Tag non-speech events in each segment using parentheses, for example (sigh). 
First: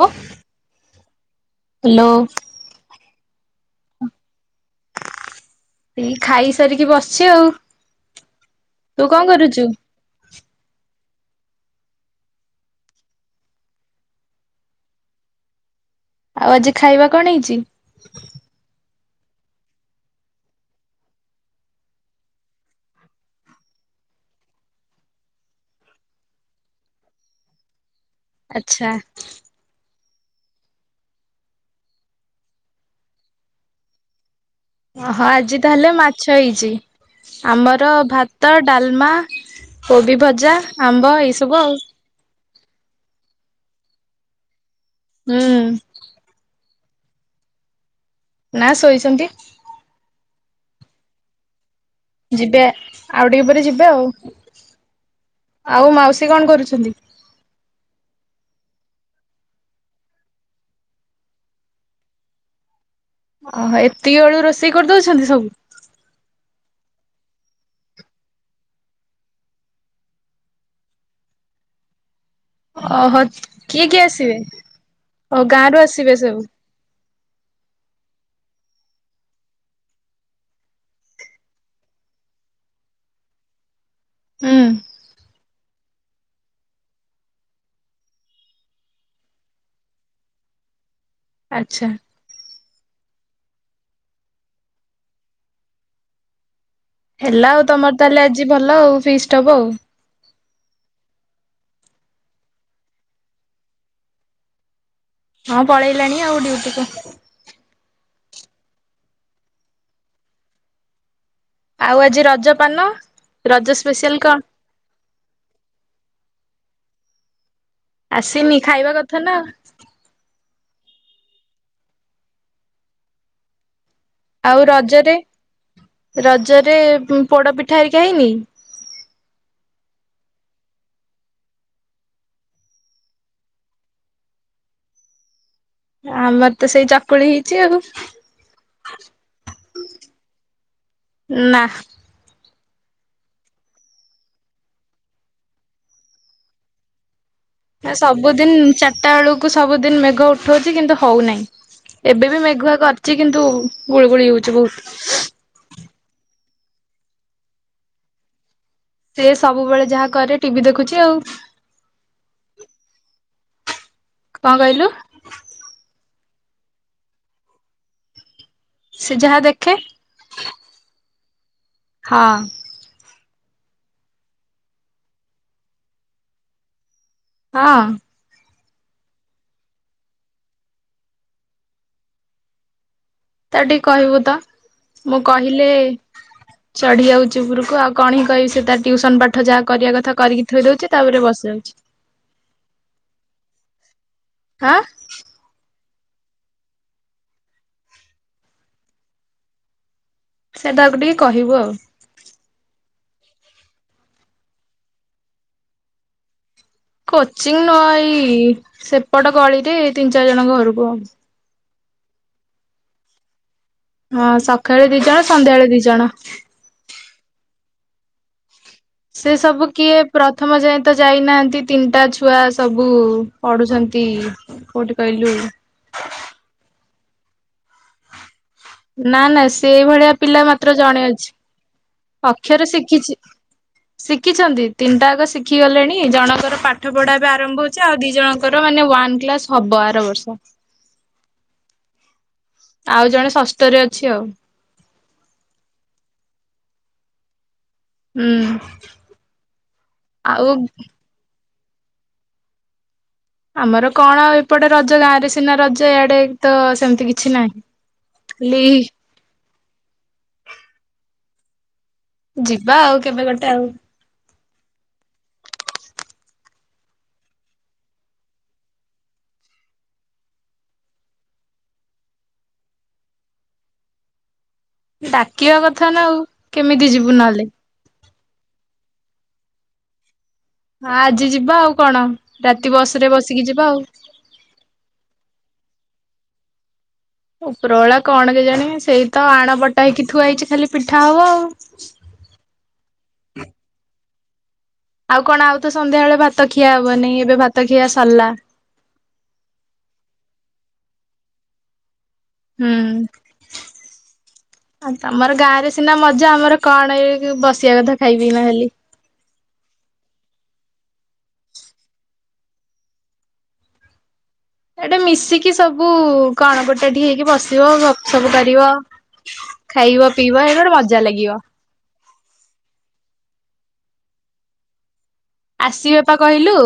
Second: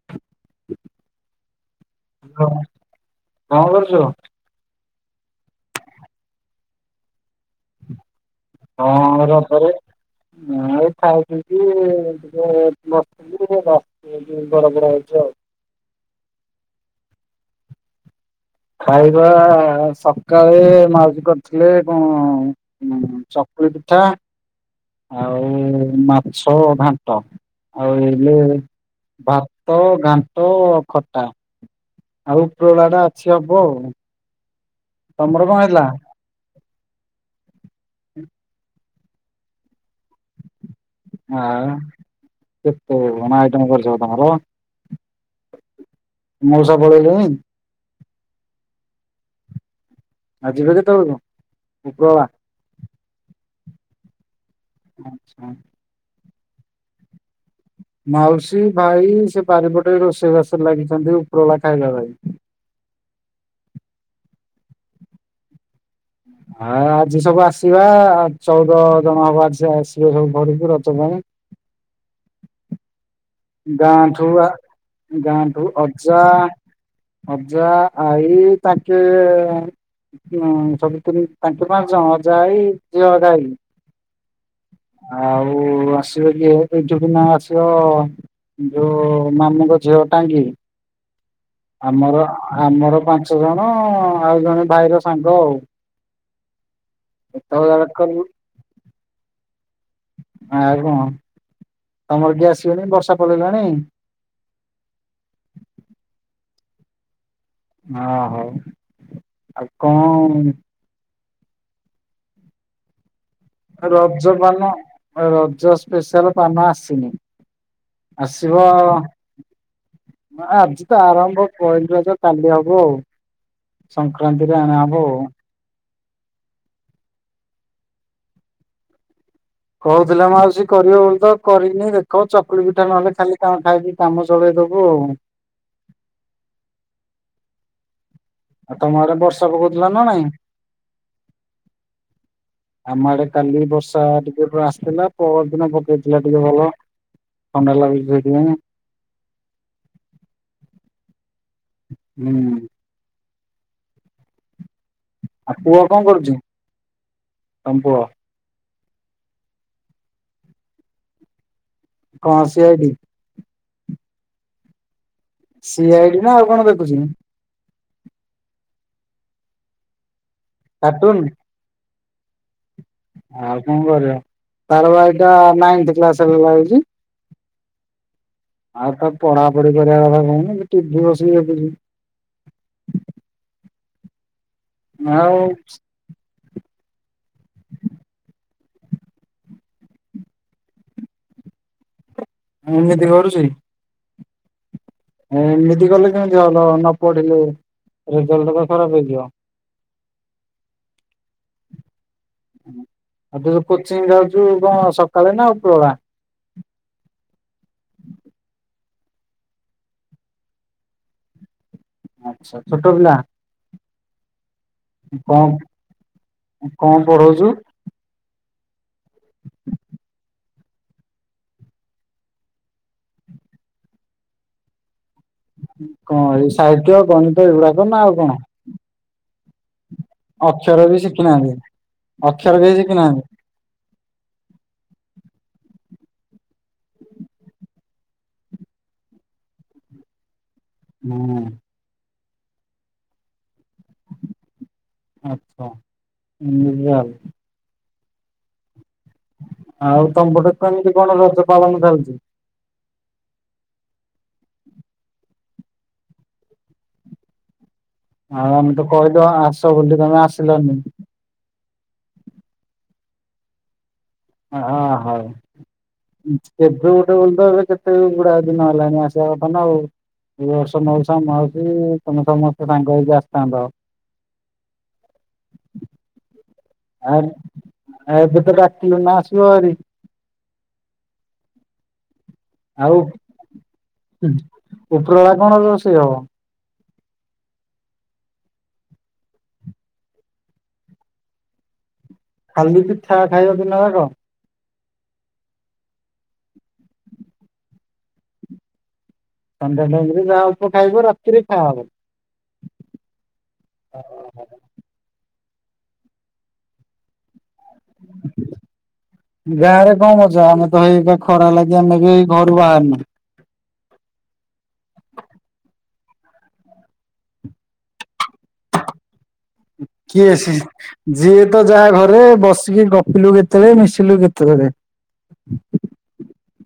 Hello. ହଁ କଣ କରୁଛୁ? ଏ ଖାଇସାରିକି ବସିଛି ଆଉ। ତୁ ହଁ କଣ କରୁଛୁ? ରଜରେ, ଏଇ ଖାଇ ପିଇକି ଟିକେ ବସି ବସିଚି ଏଇଠି, ବଡ ପଡ ହଉଛି ଆଉ। ଆଉ ଆଜି ଖାଇବା କଣ ହେଇଛି? ଖାଇବା, ସକାଳେ ମାଉସି କରିଥିଲେ (unintelligible) ଚକୁଲି ପିଠା, ଆଉ ମାଛ ଘାଣ୍ଟ। ଆଉ ଇଏ ଆଚ୍ଛା ଭାତ, ଘାଣ୍ଟ, ଖଟା। ଆଉ ଉପରବେଳା ଟା ଅଛି, ହବ ଆଉ। ଓ ହୋ, ତମର କଣ ଆଜି ହେଇଥିଲା? ତାହେଲେ ମା ଛ ହେଇଛି। ଆମର ଭାତ, ଡାଲମା, କୋବି ଭଜା ଆମ୍ବ ଏଇ ସବୁ ଆଉ। ଆଁ ଏତେ କଣ ଆଇଟମ୍ କରିଚ ମ ତମର? ହଁ। ମଉସା ପଳେଇଲେଣି? ନା ଶୋଇଛନ୍ତି। ଆଉ ଯିବେ କେତେବେଳକୁ, ଉପରବେଳା। ଯିବେ। ଆଉ ଟିକେ ପରେ ଯିବେ ଆଉ। ଆଚଛା। ଆଉ ମାଉସୀ କଣ କରୁଛନ୍ତି। ମାଉସୀ, ଭାଇ ସେ ବାରିପଟେ ରୋଷେଇବାଷରେ ଲାଗିଛନ୍ତି। ଉପରଲା ଖାଇବା ପାଇଁ। ଓହୋ। ଏତିକି ଆଳୁ ରୋଷେଇ କରିଦଉଛନ୍ତି ସବୁ। ହଁ ଆଜି ସବୁ ଆସିବା। ଚଉଦ ଜଣ ହବ ଆଜି ଆସିବେ ସବୁ ଘରକୁ। ରଥ ପାଇଁ। ଅହୋ। ଗାଠୁଆ। ଗାଁ ଗନ୍ଠୁ ରୁ ଆସିବେ ଅର୍ଜା। ସବୁ। ଅଜା, ଆଇ ତାଙ୍କେ। ହଁ। ସବୁ ତାଙ୍କ ମାରୁଛ। ଅଜା ହେ, ଯିଏ ଅଜା ହେଇ ହୁଁ। ଆଉ ଆସିବ। କିଏ ଏଠୁ କି ନା ଆସିବ। ଯୋଉ ମାମୁଁଙ୍କ ଝିଅ ଟାଙ୍କି। ଆଚ୍ଛା ଆମର। ଆମର ପାଞ୍ଚ ଜଣ। ଆଉ ଜଣେ ଭାଇର ସାଙ୍ଗ ଆଉ। ହେଲା ଏତକ ଆଉ। ଯାକ ତମର କଲୁ ତାହେଲେ ଆଜି ଭଲ ଆଉ। ଫିଷ୍ଟ ହବ ଆଉ। ଆଉ କଣ? ତମର କିଏ ଆସିବନି। ବର୍ଷା ପଳେଇଲାଣି। ହଁ ପଳେଇଲାଣି ଆଉ। ଡୁଟିକୁୁ। ହଁ। ହଉ ଆଉ କଣ? ଆଉ ଆଜି ରଜ ପାନ। ରଜ ସ୍ପେଶିଆଲ ରଜ କଣ ପାନ। ରଜ ସ୍ପେଶାଲ ପାନ ଆସିନି। ଆସିନି ଆସିବ। ଖାଇବା କଥା ନା ଆଜି ତ ଆରମ୍ଭ ପହିଲି ରଜ। କାଲି ହବ ଆଉ। ସଂକ୍ରାନ୍ତିରେ ଆଉ ଅଣାହବ ରଜରେ। ଆଉ ରଜରେ ପୋଡ଼ ପିଠା ହେରିକା ହେଇନି। କହୁଥିଲେ ମାଉସୀ କରିବ ବୋଲି ତ। କରିନି। ଦେଖ ଚକୁଳି ପିଠା ନହେଲେ ଖାଲି, କଣ ଖାଇବି? କାମ ଚଳେଇ ଦେବୁ ଆଉ। ଆମର ତ ସେଇ ଚକୁଳି ହେଇଛି ଆଉ। ଆଉ ତମ ଆଡେ ବର୍ଷା ପକଉଥିଲା ନା ନାଇଁ। ନା ଆମ ଆଡେ କାଲି ବର୍ଷା ଟିକେ ପୁର ଆସିଥିଲା। ପର ଦିନ ପକେଇଥିଲା ଟିକେ ଭଲ। ଥଣ୍ଡା ଲାଗୁଛି ସେଇଥିପାଇଁ ସବୁଦିନ। ଚାରିଟା ବେଳକୁ। ସବୁଦିନ ମେଘ ଉଠଉଛି, କିନ୍ତୁ ହଉନାହିଁ। ଏବେ ବି ହୁଁ ମେଘୁଆ କରିଛି। କିନ୍ତୁ ଗୁଳୁଗୁଳି ହଉଛି ବହୁତ। ଆଉ ପୁଅ କଣ କରୁଛି। ତମ ପୁଅ। ସେ ସବୁବେଳେ ଯାହା କରେ। ଟିଭି ଦେଖୁଛି ଆଉ। କଣ ସିଏବି। କଣ କହିଲୁ। ସିଆଇ ନା ଆଉ କଣ ଦେଖୁଛି ସେ ଯାହା ଦେଖେ କଟନ ହଁ ଆଉ କଣ କରିବା ତାର ବା ଏଟା ନାଇ୍ ଲାଗଛି ହଁ ଆଉ ତା ପଢାପଢି କରିବା କଥା କହୁନି ଟିଭି ବସିକି ଦେଖୁଛି ତା ଟିକେ କହିବୁ ତ ମୁଁ ଆଉ କହିଲି ଚଢି ଯାଉଛି ଉପରକୁ ଆଉ କଣ ହିଁ କହିବି ତା ଟଟିଉସନ ପାଠ ଯାହା କରିବା କଥା କରିକି ଥୋଇ ଦଉଛି ତାପରେ ବସିଯାଉଛି ଁ ଏମିତି କରୁଛି ହାଁ ଏମିତି କଲେ କେମିତି ଭଲ ନ ପଢିଲେ ରେଜଲ୍ଟ ତ ଖରାପ ହେଇଯିବ ସେଇଟାକୁ ଟିକେ କହିବୁ ଆଉ ଆଉ ତ ଯଉ କୋଚିଂ ଯାଉଛୁ କଣ ସକାଳେ ନା ଆଉ ପୁରଳା କୋଚିଂ ନୁଆ ଏଇ ସେପଟ କଳିରେ ତିନି ଚାରି ଜଣଙ୍କ ଘରକୁ ଆବ ଆଚଛା ଛୋଟ ପିଲା ହଁ ସକାଳେ ଦି ଜଣ କଣ ସନ୍ଧ୍ୟାବେଳେ ଦି ଜଣ କଣ ପଢ଼ଉଛୁ? ସେ ସବୁ କିଏ ପ୍ର ଥମ ଯାଏ ତ ଯାଇନାହାନ୍ତି ତିନିଟା ଛୁଆ ସବୁ ପଢ଼ୁଛନ୍ତି। କଉଠି କହିଲୁ? କଣ ଏଇ ସାହିତ୍ୟ ଗଣିତ ଏଇ ଗୁଡ଼ାକ ନା ଆଉ କଣ? ନା ନା ସେଇ ଭଳିଆ ପିଲା ମାତ୍ର ଅକ୍ଷର ବି ଜଣେ ଅଛି ଶିଖିନାହାନ୍ତି ଅକ୍ଷର କେହି ଶିଖିଛି। ଶିଖିନାହାନ୍ତି। ଶିଖିଛନ୍ତି ତିନିଟା ଆଗ ଶିଖି ଗଲେଣି ଜଣଙ୍କର ପାଠ ପଢ଼ା ବେ ଆରମ୍ଭ ହଉଛି ଆଉ ଦି ଜଣ ର ମାନେ ୱନ୍ କ୍ଲାସ ହବ ଆର ବର୍ଷ। (unintelligible) ଆଉ ଜଣେ ଷଷ୍ଠରେ ଅଛି ଆଉ। ଆଚ୍ଛା (unintelligible) ହୁଁ। ଆଉ ତମ ପଟେ କେମିତି କଣ ରଜ ପାଳନ ଚାଲିଛି? ଆମର କଣ ଆଉ ଏପଟେ ରଜ ଗାଁ ରେ ସିନା ରଜ ଇଆଡ଼େ ତ ସେମିତି କିଛି ନାହିଁ। ଆଉ ଖାଲି ଆମେ ତ କହିଲୁ ହଁ ଆସ ବୁଲି ତମେ ଆସିଲନି। ଯିବା ଆଉ କେବେ ଗୋଟେ ଆଉ। ହଁ ହଉ। କେବେ ଗୋଟେ ବୋଲିତ ଏବେ କେତେ ଗୁଡ଼ାଏ ଦିନ ହେଲାଣି ଆସିବା କଥାନା ଆଉ। ଏ ବର୍ଷ ମଉସା ମାଉସୀ ତମେ ସମସ୍ତେ ସାଙ୍ଗ ହେଇକି ଆସିଥାନ୍ତ। ଡାକିବା କଥା ନା ଆଉ କେମିତି ଯିବୁ ଆ ନହେଲେ? ଏବେ ତ ଡ଼ାକିଲୁ ନା ଆସିବ ଆରି। ହଁ ଆଜି ଯିବା ଆଉ କଣ ରାତି ବସରେ ବସିକି ଯିବା ଆଉ। ହୁ ଉପରଳା କଣ ରୋଷେଇ ହବ? ଉପରଓଳା କଣ କେଜାଣି ସେଇତ ଆଣ ବଟା ହେଇକି ଥୁଆ ହେଇଛି ଖାଲି ପିଠା ହବ ଆଉ। ଖାଲି ପିଠା ଖାଇବାକୁ ନବାକ। ଆଉ କଣ ଆଉ ତ ସନ୍ଧ୍ୟାବେଳେ ଭାତ ଖିଆ ହେବନି ଏବେ ଭାତ ଖିଆ ସରିଲା। ସନ୍ଧ୍ୟା ଟାଇମରେ ଯାହା ଅଳ୍ପ ଖାଇବ ରାତିରେ ଖାଆହବ। ହୁଁ। ଆ ତମର ଗାଁ ରେ ସିନା ମଜା ଆମର କଣ ଏ ବସିବା କଥା ଖାଇପିକିନା ଖାଲି। ଗାଁରେ କଣ ମଜା ଆମେ ତ ହେଇ ଖରା ଲାଗି ଆମେ ବିଇ ଘରୁ ବାହାରୁନୁ। ଏଇଟା ମିଶିକି ସବୁ କଣ ଗୋଟାଠି ହେଇକି ବସିବ ଗପ୍ ସପ୍ କରିବ। ଖାଇବ କିଏ ପିଇବ ସି ଏଇ ଗୋଟେ ମଜା ଲାଗିବ। ଯିଏ ତ ଯାହା ଘରେ ବସିକି ଗପିଲୁ କେତେବେଳେ ମିଶିଲୁ କେତେବେଳେ? ଆସିବା ପା କହିଲୁ।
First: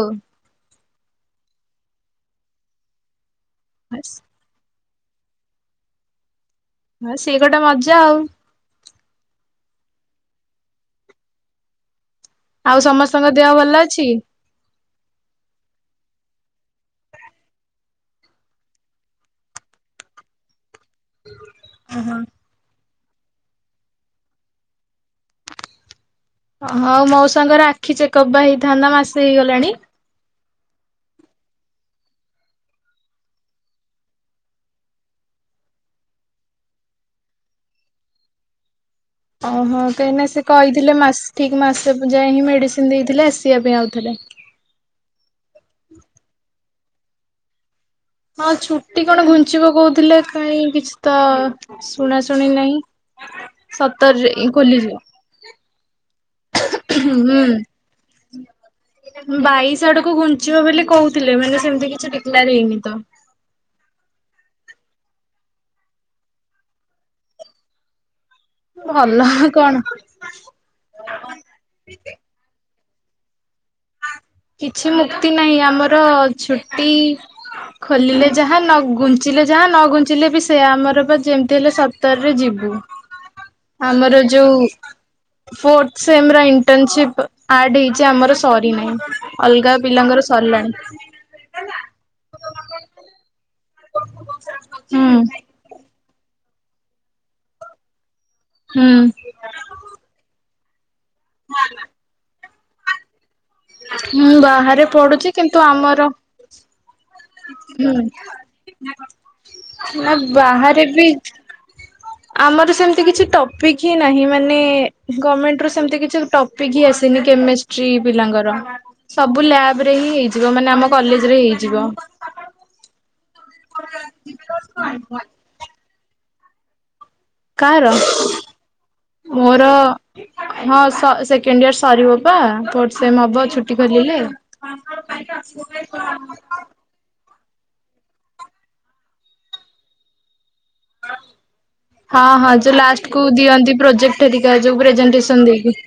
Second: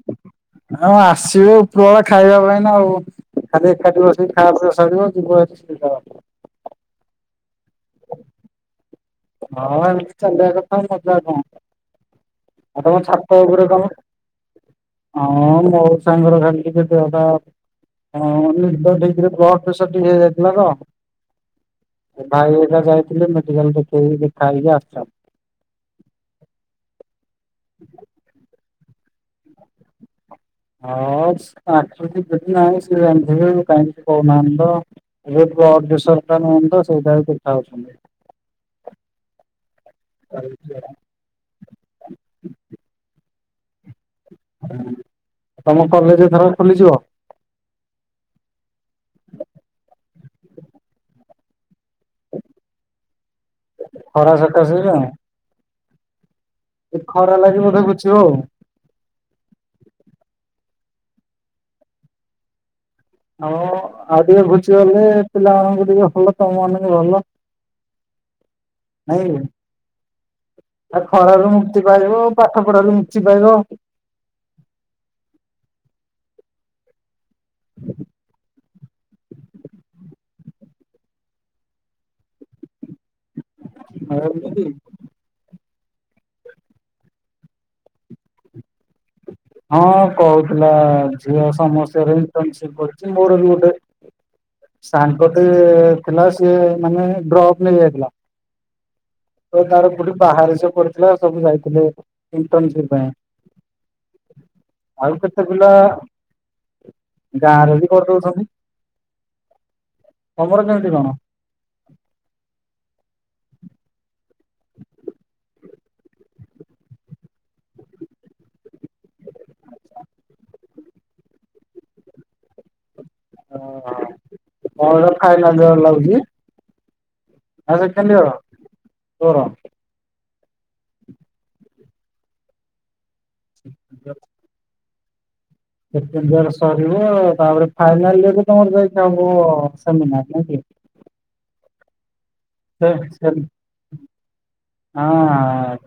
ହଁ ଆସିବୁ ଉପରଳା ଖାଇବା ପାଇଁନା ଆଉ ଖାଲି ଏକାଟି ବସି (unintelligible) ହଁ ସିଏ ଗୋଟେ ମଜା ଆଉ। ହଁ ବା ଏମିତି ଚାଲିବା କଥା ମଜା କଣ? ଆଉ ତମ ସମସ୍ତଙ୍କ ଛାତ ଦେହ ଉପରେ ଭଲ ତମେ ଅଛି? ହଁ ମୋର ସାଙ୍ଗର ଖାଲି ଟିକେ ଦେହପା ହଁ ନିଦ ଠିକରେ ବ୍ଲଡ଼୍ ପ୍ରେସର ଟିକେ ହେଇଯାଇଥିଲା ତ। ଭାଇ ଏଟା ଯାଇଥିଲେ ମେଡ଼ିକାଲ ଦେଖେଇକି ଦେଖା ହେଇକି ଆସିଚନ୍। ଓହ ଆଉ ମଉସାଙ୍କର ଆଖି ଚେକପ୍ ବା ହେଇଥାନ୍ତା ମାସେ ହେଇଗଲାଣି। (unintelligible) ସେ ଜାଣିଥିବେ କାହିଁକି କହୁନାହାନ୍ତି ତ (unintelligible) ଓହୋ କାହିଁକିନା ସେ ତମ କହିଥିଲେ ମାସ୍ ଠିକ ମାସେ ଯାଏ ହିଁ ମେଡ଼ିସିନ ଦେଇଥିଲେ ଆସିବା ପାଇଁ ଆଉଥରେ। ତମ କଲେଜ ଏଥର ଖୋଲିଯିବ? ହଁ ଛୁଟି କଣ ଘୁଞ୍ଚିବ କହୁଥିଲେ କାହିଁ କିଛିତ ଶୁଣା ଶୁଣି ନାହିଁ ଖରା ସତରେ ଇଁ ସକାଶେ ନା ଖୋଲିଯିବ। ଏ ହୁଁ। ଖରା ଲାଗି ବୋଧେ ଘୁଚିବ ଆଉ। ବାଇଶ ଆଡକୁ ଘୁଞ୍ଚିବ ବୋଲି କହୁଥିଲେ ମାନେ ସେମିତି କିଛି ଟିକିଲାର ହେଇନି ତ ଆଉ ଆଉ ଟିକେ ଘୁଚି ଗଲେ ପିଲାମାନଙ୍କୁ ଟିକେ ଭଲ ତମ ମାନଙ୍କୁ ଭଲ ନାଇଁ ଭଲ କି? କଣ ଖରାରୁ ମୁକ୍ତି ପାଇବ ପାଠ ପଢାାରୁ ମୁକ୍ତି ପାଇବ କିଛି ମୁକ୍ତି ନାହିଁ ଆମର ଛୁଟି ଖୋଲିଲେ ଯାହା ନଗୁ ଘୁଞ୍ଚିଲେ ଯାହା ନ ଘୁଞ୍ଚିଲେ ବି ସେ ଆମର ବା ଯେମିତି ହେଲେ ସତରରେ ଯିବୁ ଆମର ଏମିତି ଯୋଉ ଥ ଇଣ୍ଟସି ହେ ଆମର ଅଲଗା ହଁ ପିଲାଙ୍କର କହୁଥିଲା ସରିଲାଣି ଝିଅ ସମସ୍ତ ଇଣ୍ଟସିପ କରିଛି ମୋର ବିୋ ହୁଁ। ସାନ୍କୋଟ ଥିଲା ସିଏ ମାନେ ଡ୍ରପ୍ ନେଇଯାଇଥିଲା ହୁଁ ତ ତାର କୋଠି ବାହାରେ ସବ ପଥିଲା ସବୁ ଯାଇଥିଲେ ଇଣ୍ଟର୍ନସିପ ପାଇଁ ମୁଁ ବାହାରେ ଆଉ ପଡୁଛି କେତେ କିନ୍ତୁ ପିଲା ଆମର ଗାଁରେ ବି ହୁଁ କର ଦଉଛନ୍ତି ନା ତମର ବାହାରେ କେମିତି ବି କଣ ହ ଆମର ସେମତି କିଛି ଟପିକ୍ ହିଁ ନାହିଁ ମାନେ ଗଭର୍ଣମେଣ୍ଟୁ ସେମିତି କିଛି ଟପିକ୍ ହିଁ ଆସିନି କେମସ୍ ସ୍ତ୍ରୀ ପିଲାଙ୍କର ସବୁ ଲ୍ୟାବ ରେ ହିଁ ହେଇଯିବ ମାନେ ଆମ କଲେଜ ରେ ହେଇଯିବ (unintelligible) ଓ ଫାଇନା ଜର ଲାଗୁଛି ନା କାହାର ସେକେଣ୍ଡ ଇୟର ତୋର? ମୋର ହଁ ସେକେଣ୍ଡ ଇୟର ସରିବ ପା ସେ ହବ ଛୁଟି ଖିଲେ କଣ କ କ ତ ଆସିବ ସେ ସରିବ ତାପରେ ଫାଇନାଲ ଇ ତମର ଯାଇଥାବ ସେମିନାର ହଁ ହଁ ଯୋଉ ସେ ଲାଷ୍ଟ କୁ ସେ ହଁ। ଦିଅନ୍ତି ପ୍ରୋଜେଟରିକା ଯୋ ପ୍ରେଜେଟେସନ ଦେଇକି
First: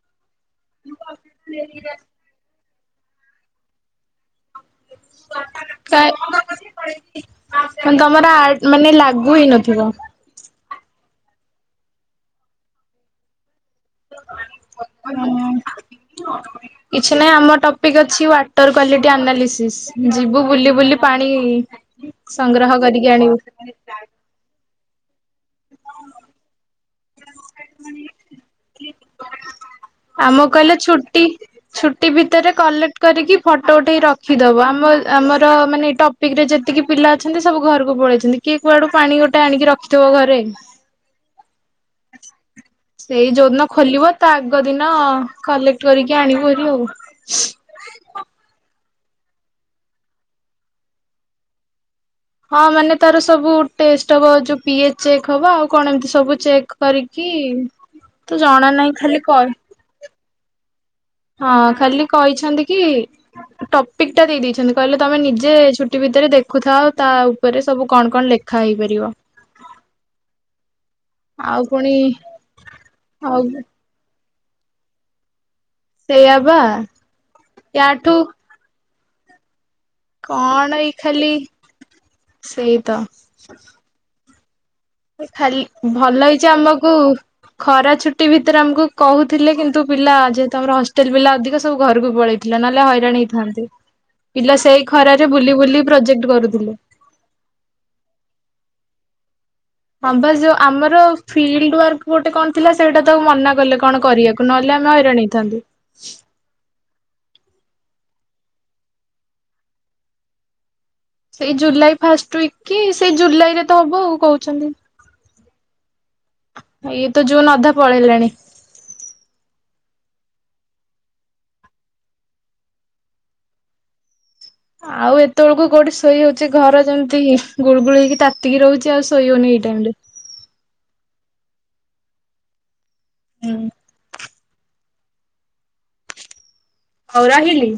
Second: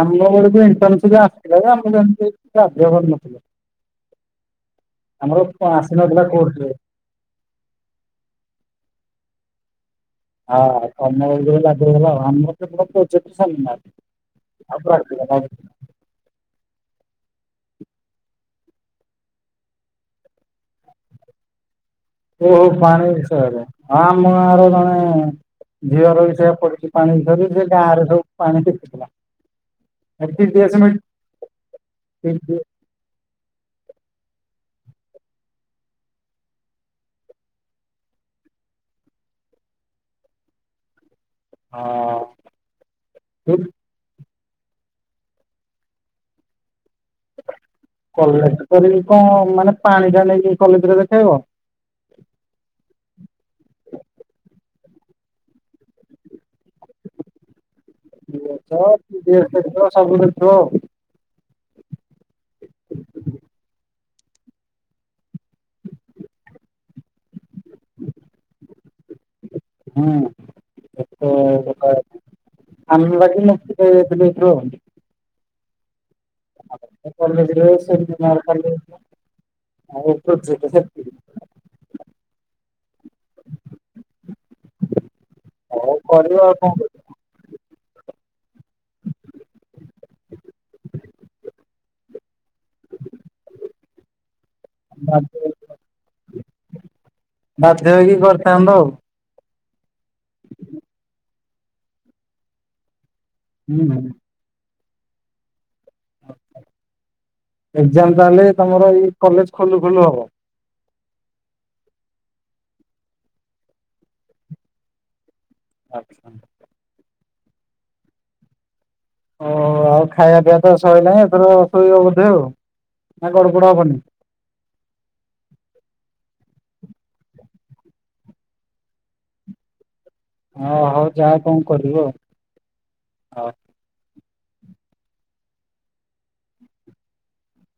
ଆମ ଗକୁନ୍ ଆସିଥିଲା ଯେ ଆମକୁ ଯେମିତି ବାଧ୍ୟ କରିନଥିଲ ଆମର କାଇଁ ଆସିନଥିଲା କୋର୍ଟରେ ତମର ଆ ମାନେ ଲାଗୁ ହେଇ ନଥିବ ହଁ କନ୍ୟ ଲାଗୁ ଆମର ଆଉ ପ୍ରାକ୍ଟିକାଲ ଆଉ ହୁଁ କିଛି ନାହିଁ ଆମ ଟପିକ୍ ଅଛି ୱାଟର କ୍୍ୱାଲିଟି ଆନାଲିସିସ୍ ଯିବୁ ବୁଲି ବୁଲି ପାଣି ଓହୋ ସଂଗ୍ରହ ପାଣି କରିକି ଆଣିବୁ। ସ ହଁ ଆମ ଗାଁ ର ଜଣେ ଝିଅର ବି ସେଇଆ ପଡିଛି ପାଣି ବିଷରେ ଆର୍ହ ପାଣେ କିଥିଲା ଆମ କହିଲେ ଛୁଟି ଛୁଟି ଭିତରେ କଲେକ୍ କରିକି ଫଟୋ ଉଠେଇ ରଖିଦବ ଆମ ଆମର ମାନେ ଟପିକ ରେ ଯେତିକି ପିଲା ଅଛନ୍ତି ସବୁ ଘରକୁ ପଳେଇଛନ୍ତି କିଏ କୁଆଡୁ ପାଣି ଗୋଟେ ଆଣିକି ରଖିଥିବ ଘରେ ହଁ ସେଇ ଯୋଉଦିନ ଖୋଲିବ ତା ଆଗ ଦିନ କଲେକ୍ଟ କରିକି ଆଣିବରି ଆଉ କଲେଜ କରିକି କଣ ମାନେ ପାଣି ଟା ନେଇକି କଲେଜରେ ଦେଖେଇବ ହଁ ମାନେ ତାର ସବୁ ଟେଷ୍ଟ ହବ ଯୋଉ ପି ଏଚ ଚେକ୍ ହବ ଆଉ କଣ ଏମିତି ସବୁ ଚେକ୍ କରିକି ତ ଜଣା ନାହିଁ ଖାଲି ିକ କହି ଅଛ ସବୁବେଳେ ଥିବ ହଁ ଖାଲି କହିଛନ୍ତି କି ଟପିକ ଟା ଦେଇ ଦେଇେଇଛନ୍ତି କହିଲେ ତମେ ନିଜେ ଛୁଟି ଭିତରେ ଦେଖୁଥାଅ ତା ଉପରେ ସବୁ କଣ କଣ ଲେଖା ହେଇପାରିବ ହଁ ଆଉ ପୁଣି ଆମ ଆଉ ଲାଗି ହ ହଉ ସେଇଆ ବା ୟାଠୁ ଆ କଣ ଏଇ ଖାଲି ସେଇ ତ ଖାଲି ହଉ ଭଲ କରିବ ହେଇଛି ଆଉ କଣ କରିବ ଆମକୁ ଖରା ଛୁଟି ଭିତରେ ଆମକୁ କହୁଥିଲେ କିନ୍ତୁ ପିଲା ଯେହେତୁ ଆମର ହଷ୍ଟେଲ ପିଲା ଅଧିକ ସବୁ ଘରକୁ ପଳେଇ ଥିଲା ନହେଲେ ହଇରାଣ ହେଇଥାନ୍ତୁ, ପିଲା ସେଇ ଖରାରେ ବାଧ୍ୟ ବୁଲି ବୁଲି ପ୍ରୋଜେକ୍ଟ କରୁଥିଲେ। ବାଧ୍ୟ ହେଇକି କରିଥାନ୍ତ ଆଉ। ହଁ ବାସ ଯୋଉ ଆମର ଫିଲ୍ଡ ୱାର୍କ ଗୋଟେ କଣ ଥିଲା ସେଇଟା ତାକୁ ମନା କଲେ ହୁଁ। କଣ କରିବାକୁ। ନହେଲେ ଆମେ ହଇରାଣ ହେଇଥାନ୍ତୁ। ଏକ୍ଜାମ ତାହେଲେ ତମର ଏଇ କଲେଜ ଖୋଲୁ ଖୋଲୁ ହବ? ସେଇ ଜୁଲାଇ ଫାଷ୍ଟ ୱିକ କି ସେଇ ଜୁଲାଇରେ ତ ହବ ଆଉ କହୁଛନ୍ତି। ଆଚ୍ଛା। ଇଏ ତ ଜୁନ ଅଧା ପଳେଇଲାଣି। ଓ ଆଉ ଖାଇବା ପିଇବା ତ ଶୋଇଲାଣି ଏଥର ଶୋଇବ ବୋଧେ ଆଉ ନା ଗଡ଼ ପଡ଼ ହବନି? ଆଉ ଏତେବେଳକୁ କୋଉଠି ଶୋଇ ହଉଛି ଘର ଯେମିତି ଗୁଳୁଗୁଳ ହେଇକି ତାତିକି ରହୁଛି ଆଉ ଶୋଇ ହଉନି ଏଇ ଟାଇମ ରେ। ହଁ ହଉ ଯାହା କଣ କରିବ ଆଉ, ହଉ। (inaudible) ହଉ ରହିଲି।